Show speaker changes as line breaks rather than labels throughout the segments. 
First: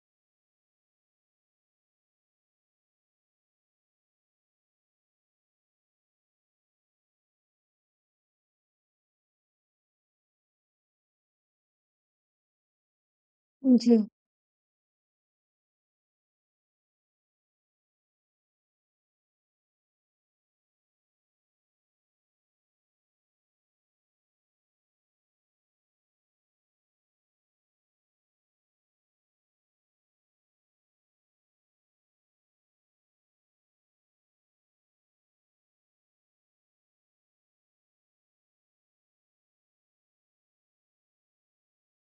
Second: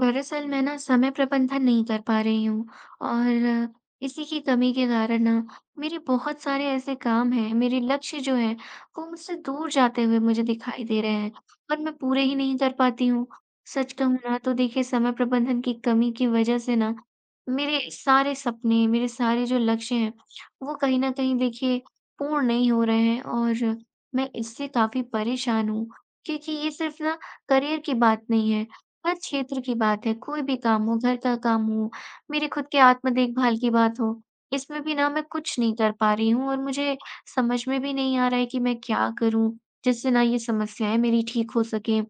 दरअसल मैं ना समय प्रबंधन नहीं कर पा रही हूँ और इसी की कमी के कारण ना मेरे बहुत सारे ऐसे काम हैं, मेरे लक्ष्य जो हैं वो मुझसे दूर जाते हुए मुझे दिखाई दे रहे हैं और मैं पूरे ही नहीं कर पाती हूँ। सच
जी,
कहूँ ना तो देखिए, समय प्रबंधन की कमी की वजह से ना मेरे सारे सपने, मेरे सारे जो लक्ष्य हैं, वो कहीं ना कहीं देखिए पूर्ण नहीं हो रहे हैं और मैं इससे काफी परेशान हूँ। क्योंकि ये सिर्फ ना करियर की बात नहीं है, हर क्षेत्र की बात है, कोई भी काम हो, घर का काम हो, मेरे खुद के आत्म देखभाल की बात हो, इसमें भी ना मैं कुछ नहीं कर पा रही हूँ और मुझे समझ में भी नहीं आ रहा है कि मैं क्या करूँ? जिससे ना ये समस्याएँ मेरी ठीक हो सकें।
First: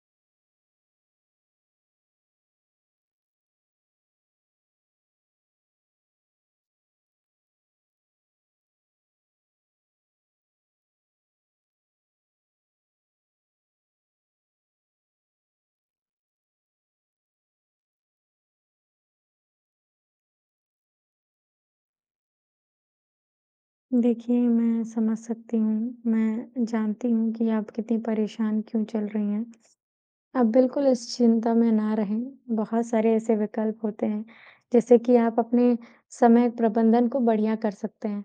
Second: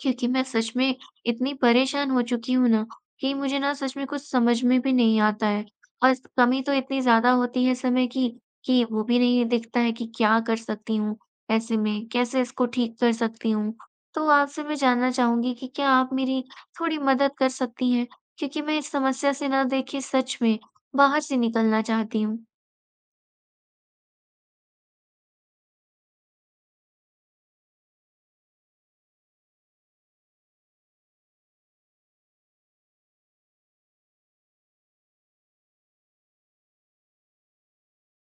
क्योंकि मैं सच में इतनी परेशान हो चुकी हूँ ना, कि मुझे ना सच में कुछ समझ में भी नहीं आता है। और कमी तो इतनी ज़्यादा होती है समय की, कि वो भी नहीं दिखता है कि क्या कर सकती हूँ ऐसे में, कैसे इसको ठीक कर सकती हूँ। तो आपसे मैं जानना चाहूँगी कि क्या आप मेरी थोड़ी मदद कर सकती हैं? क्योंकि मैं इस समस्या से ना देखिए सच में बाहर से निकलना चाहती हूँ।
देखिए मैं समझ सकती हूँ। मैं जानती हूँ कि आप कितनी परेशान क्यों चल रही हैं। आप बिल्कुल इस चिंता में ना रहें, बहुत सारे ऐसे विकल्प होते हैं, जैसे कि आप अपने समय प्रबंधन को बढ़िया कर सकते हैं।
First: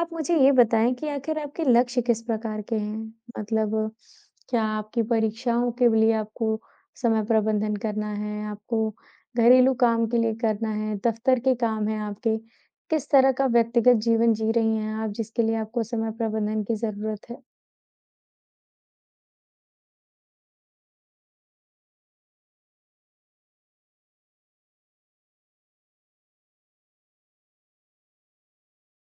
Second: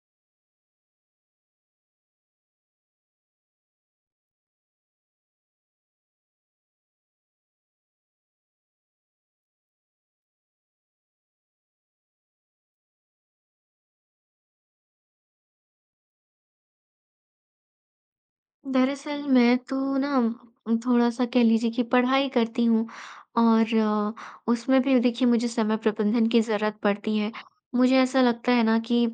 आप मुझे ये बताएँ कि आखिर आपके लक्ष्य किस प्रकार के हैं? मतलब, क्या आपकी परीक्षाओं के लिए आपको समय प्रबंधन करना है, आपको घरेलू काम के लिए करना है, दफ्तर के काम हैं आपके, किस तरह का व्यक्तिगत जीवन जी रही हैं आप, जिसके लिए आपको समय प्रबंधन की ज़रूरत है?
दरअसल मैं तो ना थोड़ा-सा कह लीजिए कि पढ़ाई करती हूँ, और उसमें भी देखिए मुझे समय प्रबंधन की ज़रूरत पड़ती है। मुझे ऐसा लगता है ना कि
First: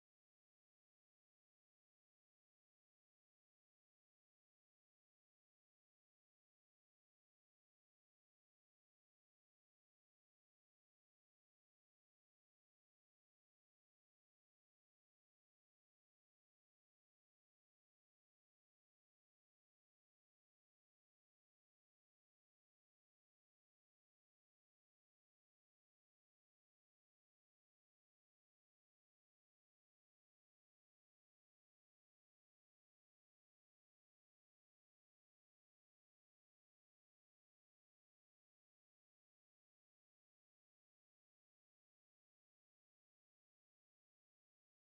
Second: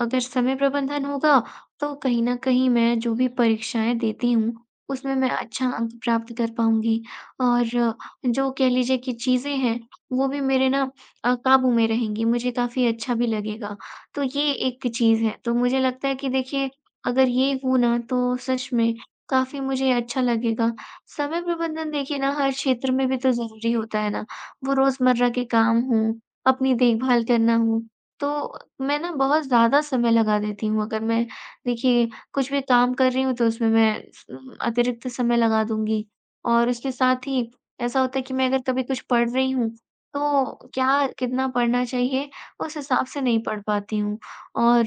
अगर समय प्रबंधन होगा, तो कहीं न कहीं मैं जो भी परीक्षाएँ देती हूँ, उसमें मैं अच्छा अंक प्राप्त कर पाऊँगी, और जो कह लीजिए कि चीज़ें हैं, वो भी मेरे ना काबू में रहेंगी, मुझे काफ़ी अच्छा भी लगेगा। तो ये एक चीज़ है, तो मुझे लगता है कि देखिए अगर ये हो ना तो सच में काफ़ी मुझे अच्छा लगेगा। समय प्रबंधन देखिए ना हर क्षेत्र में भी तो ज़रूरी होता है ना, वो रोज़मर्रा के काम हों, अपनी देखभाल करना हो, तो मैं ना बहुत ज़्यादा समय लगा देती हूँ। अगर मैं देखिए कुछ भी काम कर रही हूँ, तो उसमें मैं स अतिरिक्त समय लगा दूँगी और उसके साथ ही ऐसा होता है कि मैं अगर कभी कुछ पढ़ रही हूँ, तो क्या कितना पढ़ना चाहिए उस हिसाब से नहीं पढ़ पाती हूँ। और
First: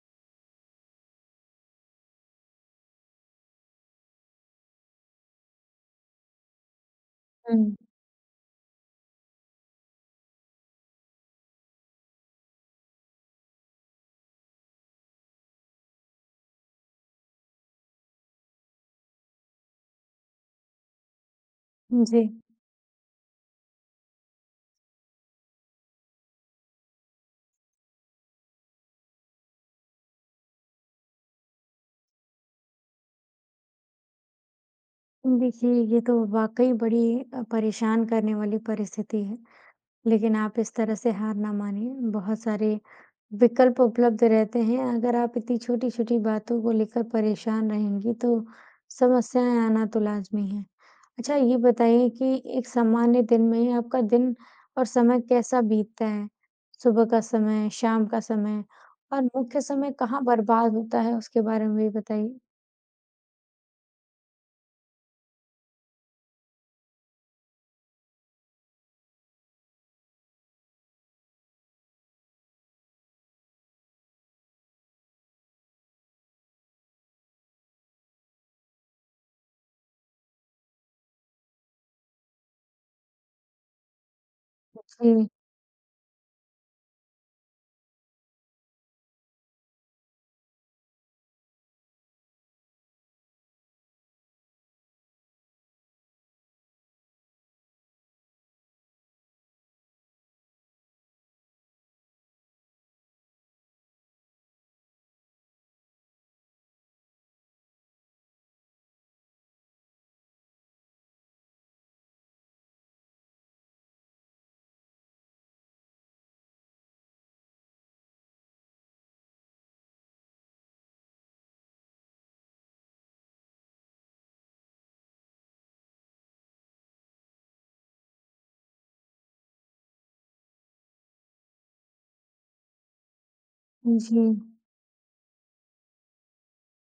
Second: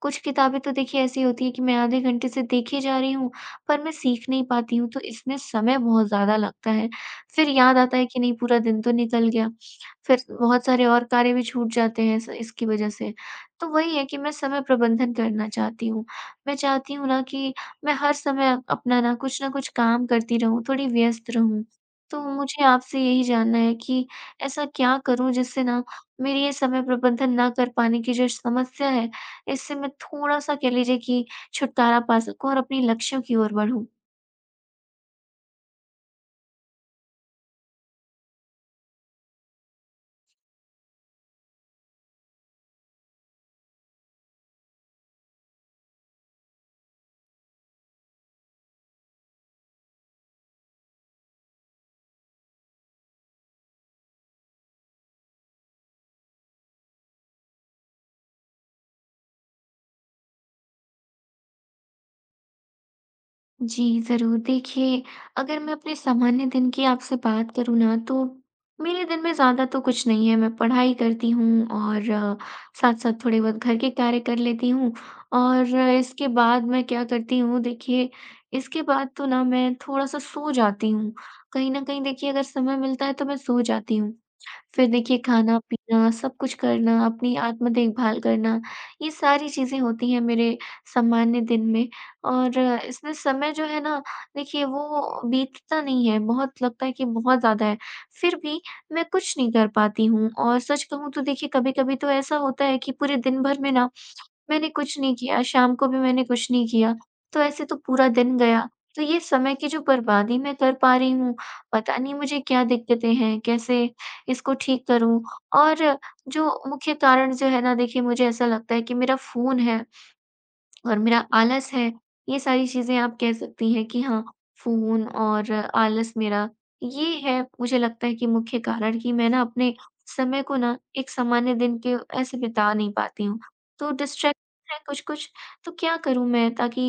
कुछ किताबें तो देखिए ऐसी होती हैं कि मैं आधे घंटे से देखे जा रही हूँ, पर मैं सीख नहीं पाती हूँ, तो इसमें समय बहुत ज़्यादा लगता है। फिर
हुँ।
याद आता है कि नहीं, पूरा दिन तो निकल गया, फिर बहुत सारे और कार्य भी छूट जाते हैं इस इसकी वजह से। तो वही है कि मैं समय प्रबंधन करना चाहती हूँ। मैं चाहती हूँ ना कि मैं हर समय अपना ना कुछ न कुछ काम करती रहूँ, थोड़ी व्यस्त रहूँ। तो
जी।
मुझे आपसे यही जानना है कि ऐसा क्या करूँ जिससे ना मेरी ये समय प्रबंधन ना कर पाने की जो समस्या है, इससे मैं थोड़ा-सा कह लीजिए कि छुटकारा पा सकूँ और अपने लक्ष्यों की ओर बढ़ूँ।
देखिए, ये तो वाक़ई बड़ी परेशान करने वाली परिस्थिति है। लेकिन आप इस तरह से हार ना मानिए, बहुत सारे विकल्प उपलब्ध रहते हैं। अगर आप इतनी छोटी-छोटी बातों को लेकर परेशान रहेंगी, तो समस्याएँ आना तो लाज़मी है। अच्छा, ये बताइए कि एक सामान्य दिन में आपका दिन और समय कैसा बीतता है? सुबह का समय, शाम का समय और मुख्य समय कहाँ बर्बाद होता है, उसके बारे में भी बताइए?
जी, ज़रूर। देखिए, अगर मैं अपने सामान्य दिन की आपसे बात करूँ ना, तो मेरे दिन में ज़्यादा तो कुछ नहीं है। मैं पढ़ाई करती हूँ और साथ-साथ थोड़े बहुत घर के कार्य कर लेती हूँ, और इसके बाद मैं क्या करती हूँ, देखिए, इसके बाद तो ना मैं थोड़ा-सा सो जाती हूँ। कहीं न कहीं देखिए अगर समय मिलता है तो मैं सो जाती हूँ। फिर देखिए
जी,
खाना-पीना, सब कुछ करना, अपनी आत्म देखभाल करना, ये सारी चीज़ें होती हैं मेरे सामान्य दिन में। और इसमें समय जो है ना देखिए, वो बीतता नहीं है, बहुत लगता है कि बहुत ज़्यादा है, फिर भी मैं कुछ नहीं कर पाती हूँ। और सच कहूँ तो देखिए, कभी-कभी तो ऐसा होता है कि पूरे दिन भर में ना मैंने कुछ नहीं किया, शाम को भी मैंने कुछ नहीं किया, तो ऐसे तो पूरा दिन गया। तो ये समय की जो बर्बादी मैं कर पा रही हूँ, पता नहीं मुझे क्या दिक्कतें हैं, कैसे इसको ठीक करूँ? और जो मुख्य कारण जो है ना देखिए, मुझे ऐसा लगता है कि मेरा फ़ोन है। और मेरा आलस है, ये सारी चीज़ें आप कह सकती हैं कि हाँ, फ़ोन और आलस मेरा, ये है मुझे लगता है कि मुख्य कारण, कि मैं ना अपने समय को ना एक सामान्य दिन के ऐसे बिता नहीं पाती हूँ। तो
जी।
डिस्ट्रैक्ट है कुछ-कुछ, तो क्या करूँ मैं ताकि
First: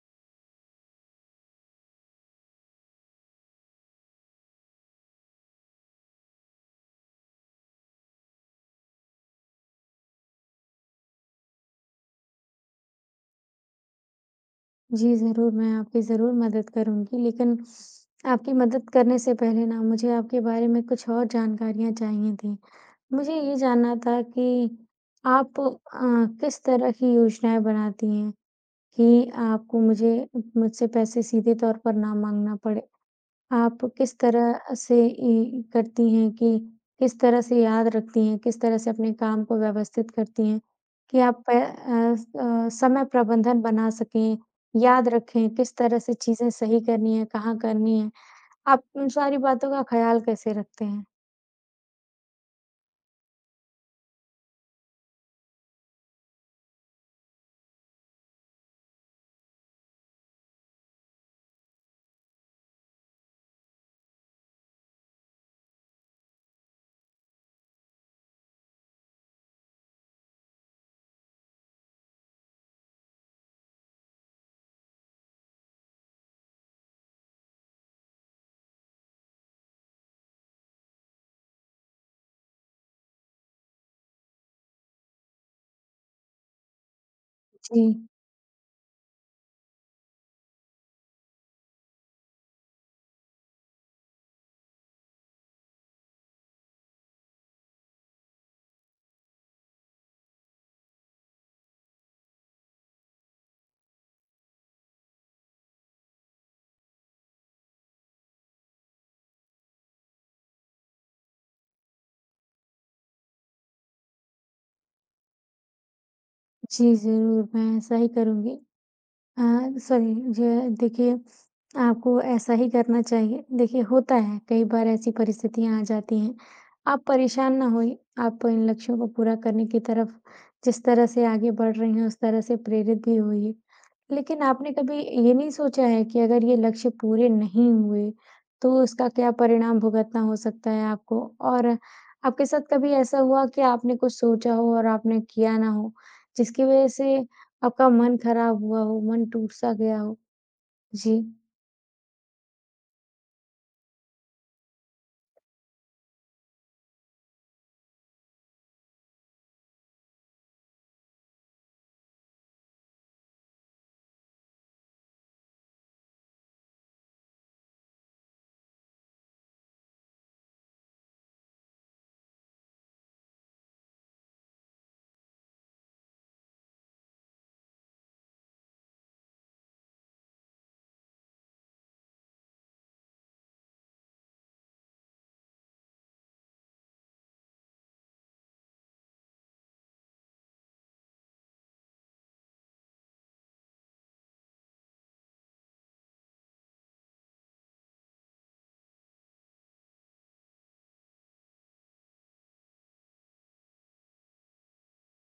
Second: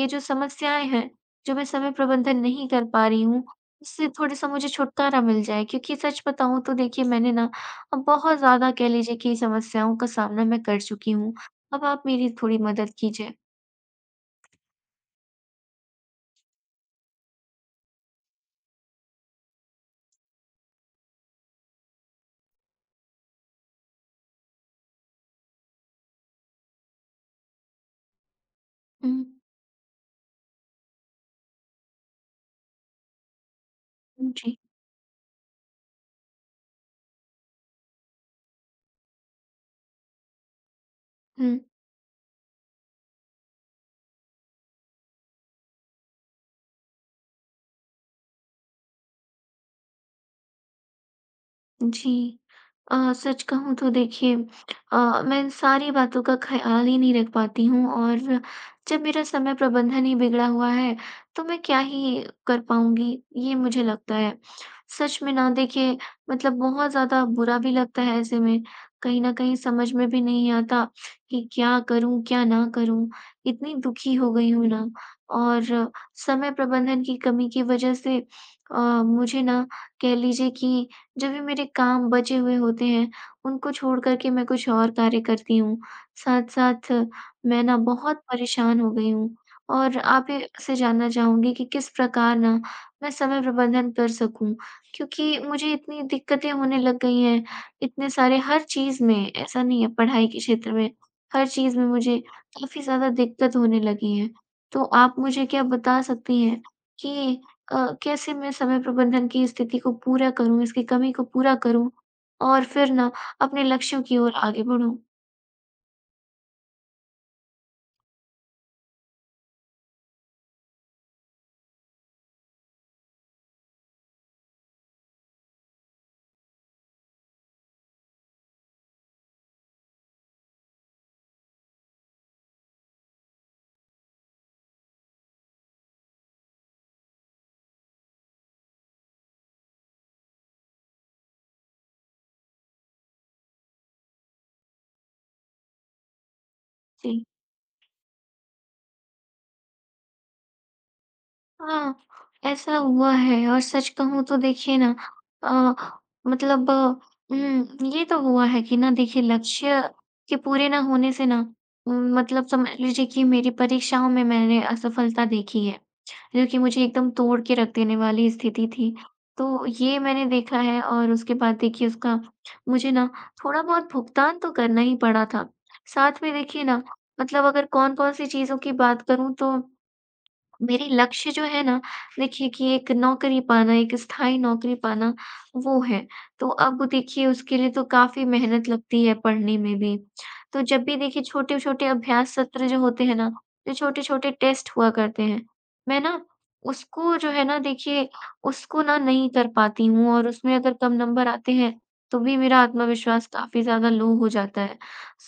ये जो समस्याएँ हैं, जो मैं समय प्रबंधन नहीं कर पा रही हूँ, इससे थोड़ा-सा मुझे छुटकारा मिल जाए? क्योंकि सच बताऊँ तो देखिए, मैंने ना अब बहुत ज़्यादा कह लीजिए कि समस्याओं का सामना मैं कर चुकी हूँ। अब आप मेरी थोड़ी मदद कीजिए।
जी, ज़रूर, मैं आपकी ज़रूर मदद करूँगी, लेकिन आपकी मदद करने से पहले ना मुझे आपके बारे में कुछ और जानकारियाँ चाहिए थी। मुझे ये जानना था कि आप किस तरह की योजनाएँ बनाती हैं
हुँ।
कि आपको मुझे मुझसे पैसे सीधे तौर पर ना माँगना पड़े? आप किस
हुँ, जी।
तरह से इ करती हैं कि किस तरह से याद रखती हैं, किस तरह से अपने काम को व्यवस्थित करती हैं कि आप
हुँ।
समय प्रबंधन बना सकें, याद रखें, किस तरह से चीज़ें सही करनी है, कहाँ करनी है? आप उन सारी बातों का ख़्याल कैसे रखते हैं?
जी। सच कहूँ तो देखिए, अ, मैं इन सारी बातों का ख़्याल ही नहीं रख पाती हूँ, और जब मेरा समय प्रबंधन ही बिगड़ा हुआ है, तो मैं क्या ही कर पाऊँगी, ये मुझे लगता है। सच में ना देखिए, मतलब बहुत ज़्यादा बुरा भी लगता है ऐसे में, कहीं न कहीं समझ में भी नहीं आता कि क्या करूँ, क्या ना करूँ? इतनी दुखी हो गई हूँ ना, और समय प्रबंधन की कमी की वज़ह से अ, मुझे ना कह लीजिए कि जब भी मेरे काम बचे हुए होते हैं, उनको छोड़ कर के मैं कुछ और कार्य करती हूँ। साथ-साथ मैं ना
जी।
बहुत परेशान हो गई हूँ, और आप ये से जानना चाहूँगी कि किस प्रकार ना मैं समय प्रबंधन कर सकूँ? क्योंकि मुझे इतनी दिक्कतें होने लग गई हैं, इतने सारे हर चीज़ में, ऐसा नहीं है पढ़ाई के क्षेत्र में, हर चीज़ में मुझे काफ़ी ज़्यादा दिक्कत होने लगी है। तो आप मुझे क्या बता सकती हैं कि कैसे मैं समय प्रबंधन की स्थिति को पूरा करूँ, इसकी कमी को पूरा करूँ और फिर ना अपने लक्ष्यों की ओर आगे बढ़ूँ?
जी, ज़रूर मैं ऐसा ही करूँगी। हाँ, सॉरी, ये देखिए आपको ऐसा ही करना चाहिए। देखिए, होता है कई बार ऐसी परिस्थितियाँ आ जाती हैं। आप परेशान ना होइए, आप इन लक्ष्यों को पूरा करने की तरफ जिस तरह से आगे बढ़ रही हैं, उस तरह से प्रेरित भी होइए। लेकिन आपने कभी ये नहीं सोचा है कि अगर ये लक्ष्य पूरे नहीं हुए, तो इसका क्या परिणाम भुगतना हो सकता है आपको? और आपके साथ कभी ऐसा हुआ कि आपने कुछ सोचा हो और आपने किया ना हो, जिसकी वज़ह से
जी।
आपका मन खराब हुआ हो, मन टूट-सा गया हो। जी,
हाँ, ऐसा हुआ है, और सच कहूँ तो देखिए ना, अ, मतलब ये तो हुआ है कि ना देखिए, लक्ष्य के पूरे ना होने से ना मतलब समझ लीजिए कि मेरी परीक्षाओं में मैंने असफलता देखी है, जो कि मुझे एकदम तोड़ के रख देने वाली स्थिति थी। तो ये मैंने देखा है, और उसके बाद देखिए उसका मुझे ना थोड़ा-बहुत भुगतान तो करना ही पड़ा था। साथ में देखिए ना, मतलब अगर कौन-कौन सी चीज़ों की बात करूँ, तो मेरे लक्ष्य जो है ना देखिए, कि एक नौकरी पाना, एक स्थायी नौकरी पाना, वो है। तो अब देखिए उसके लिए तो काफ़ी मेहनत लगती है पढ़ने में भी। तो जब भी देखिए छोटे-छोटे अभ्यास सत्र जो होते हैं ना, जो छोटे-छोटे टेस्ट हुआ करते हैं, मैं ना उसको जो है ना देखिए, उसको ना नहीं कर पाती हूँ, और उसमें अगर कम नंबर आते हैं, तो भी मेरा आत्मविश्वास काफ़ी ज़्यादा लो हो जाता है।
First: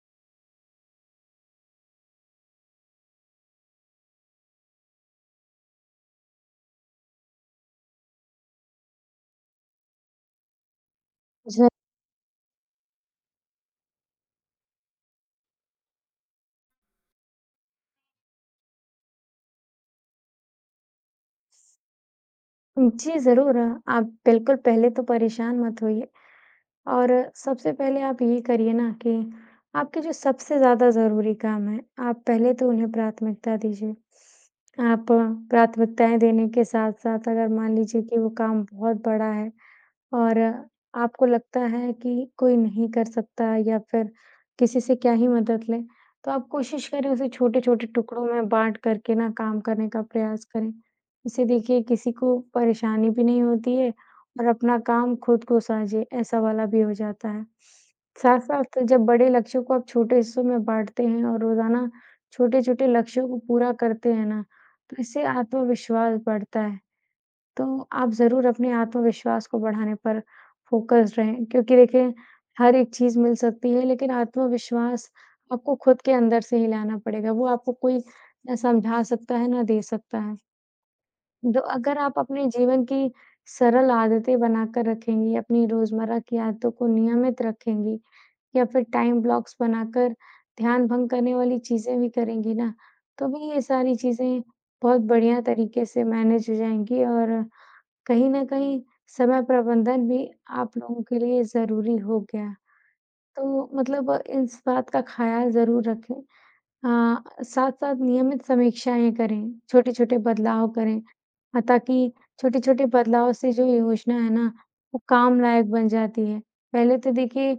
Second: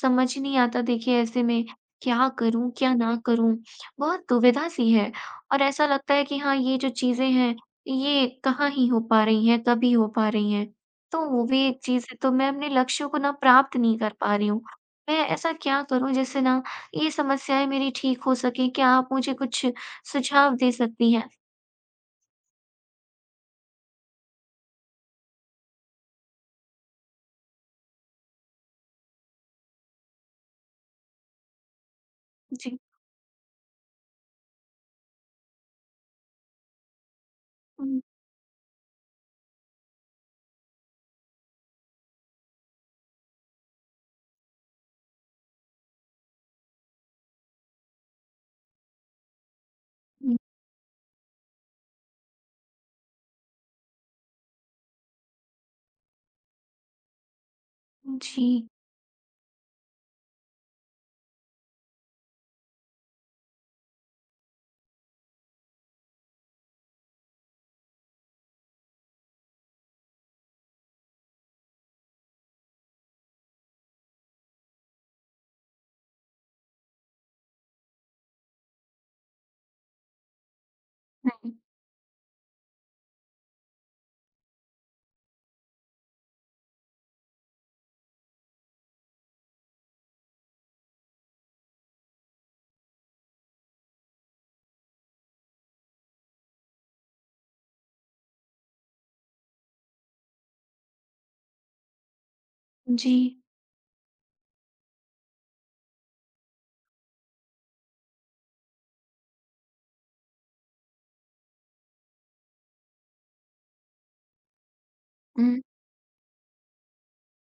समझ नहीं आता देखिए ऐसे में क्या करूँ, क्या ना करूँ? बहुत दुविधा सी है। और ऐसा लगता है कि हाँ, ये जो चीज़ें हैं, ये कहाँ ही हो पा रही हैं, कभी हो पा रही हैं। तो वो भी
ज
एक चीज़ है, तो मैं अपने लक्ष्यों को ना प्राप्त नहीं कर पा रही हूँ। मैं ऐसा क्या करूँ जिससे ना ये समस्याएँ मेरी ठीक हो सकें? क्या आप मुझे कुछ सुझाव दे सकती हैं?
जी, ज़रूर, आप बिल्कुल पहले तो परेशान मत होइए और सबसे पहले आप ये करिए ना कि आपके जो सबसे ज़्यादा ज़रूरी काम हैं, आप पहले तो
जी।
उन्हें प्राथमिकता दीजिए। आप प्राथमिकताएँ देने के साथ-साथ अगर मान
हुँ,
लीजिए कि वो काम बहुत बड़ा है और आपको लगता है कि कोई नहीं कर सकता या फिर किसी से क्या ही मदद लें, तो आप कोशिश करें उसे छोटे-छोटे टुकड़ों में बाँट करके ना काम करने का
हुँ,
प्रयास करें। इससे देखिए किसी को परेशानी भी नहीं होती है और अपना काम खुद को साझे ऐसा वाला भी हो जाता है।
जी,
साथ-साथ जब बड़े लक्ष्यों को आप छोटे हिस्सों में बाँटते हैं और रोज़ाना छोटे-छोटे लक्ष्यों को पूरा करते हैं ना, तो इससे आत्मविश्वास बढ़ता है। तो आप ज़रूर अपने आत्मविश्वास को बढ़ाने पर फ़ोकस्ड रहें, क्योंकि देखिए, हर एक चीज़ मिल सकती है, लेकिन आत्मविश्वास आपको खुद के अंदर से ही लाना पड़ेगा। वो आपको कोई ना समझा सकता है, ना दे सकता है। तो अगर आप अपने जीवन की सरल आदतें बनाकर रखेंगी, अपनी रोज़मर्रा की आदतों को नियमित रखेंगी या फिर टाइम ब्लॉक्स बनाकर ध्यान भंग करने वाली चीज़ें भी करेंगी ना, तो भी ये सारी चीज़ें बहुत बढ़िया तरीके से मैनेज हो जाएँगी और कहीं न कहीं समय प्रबंधन भी आप लोगों के लिए ज़रूरी हो गया।
हुँ, जी।
तो मतलब, इस बात का ख़्याल ज़रूर रखें। हाँ, साथ-साथ नियमित समीक्षाएँ करें, छोटे-छोटे बदलाव करें, ताकि छोटे-छोटे बदलाव से जो योजना है ना, वो काम
हुँ,
लायक बन जाती है। पहले तो देखिए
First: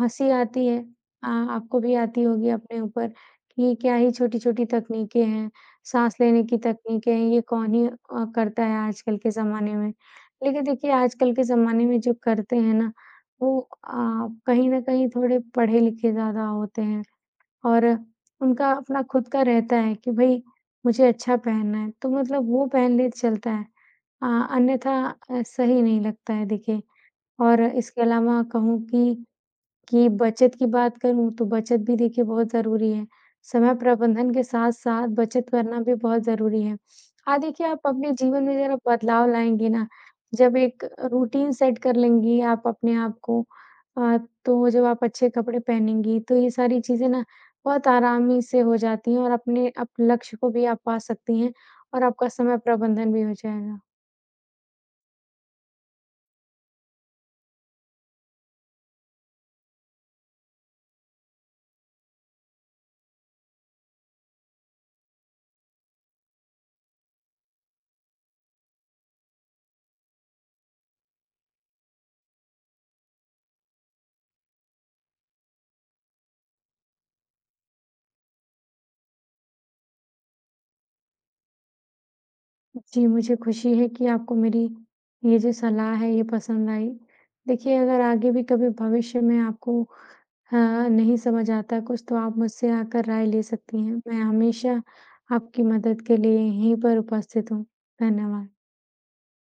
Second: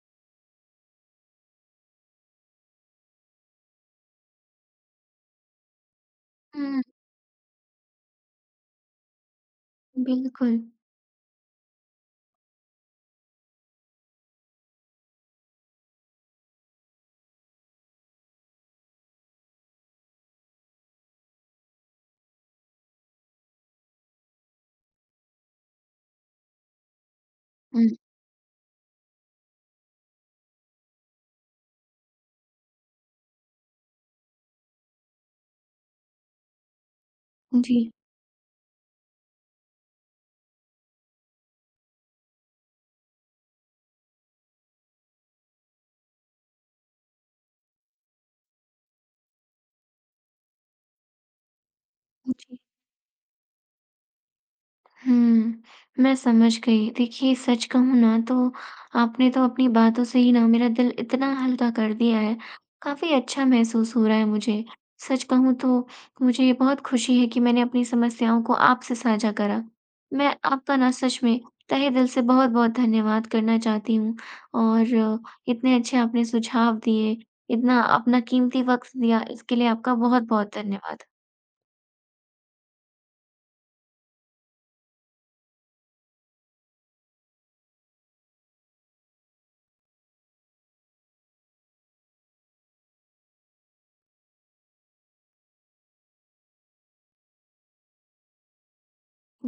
हँसी आती है, आपको भी आती होगी अपने ऊपर कि ये क्या ही छोटी-छोटी तकनीकें हैं, साँस लेने की
हुँ,
तकनीकें हैं, ये कौन ही करता है आजकल के ज़माने में।
बिल्कुल।
लेकिन देखिए आजकल के ज़माने में जो करते हैं ना, वो कहीं न कहीं थोड़े पढ़े-लिखे ज़्यादा होते हैं। और उनका अपना खुद का रहता है कि भई, मुझे अच्छा पहनना है, तो मतलब वो पहन ले चलता है। अ, अन्यथा सही नहीं लगता है देखिए। और
हुँ,
इसके अलावा कहूँ कि बचत की बात करूँ तो बचत भी देखिए बहुत ज़रूरी है। समय प्रबंधन के साथ-साथ बचत करना भी बहुत ज़रूरी है। हाँ, देखिए
जी,
आप अपने जीवन में ज़रा बदलाव लाएँगी ना, जब एक रूटीन सेट कर लेंगी आप अपने आप को, अ, तो जब आप अच्छे कपड़े पहनेंगी, तो ये सारी चीज़ें ना बहुत आरामी से हो जाती हैं और अपने अप लक्ष्य को भी आप पा सकती हैं और आपका समय
जी।
प्रबंधन भी हो जाएगा।
मैं समझ गई। देखिए सच कहूँ ना तो आपने तो अपनी बातों से ही ना मेरा दिल इतना हल्का कर दिया है। काफ़ी अच्छा महसूस हो रहा है मुझे। सच कहूँ तो मुझे ये बहुत खुशी है कि मैंने अपनी समस्याओं को आपसे साझा करा। मैं आपका ना सच में तहे दिल से बहुत-बहुत धन्यवाद करना चाहती हूँ, और इतने अच्छे आपने सुझाव दिए, इतना अपना कीमती वक़्त दिया, इसके लिए आपका बहुत-बहुत धन्यवाद।
जी, मुझे खुशी है कि आपको मेरी ये जो सलाह है ये पसंद आई। देखिए, अगर आगे भी कभी भविष्य में आपको हाँ, नहीं समझ आता कुछ, तो आप मुझसे आकर राय ले सकती हैं। मैं हमेशा आपकी मदद के लिए यहीं पर उपस्थित हूँ। धन्यवाद।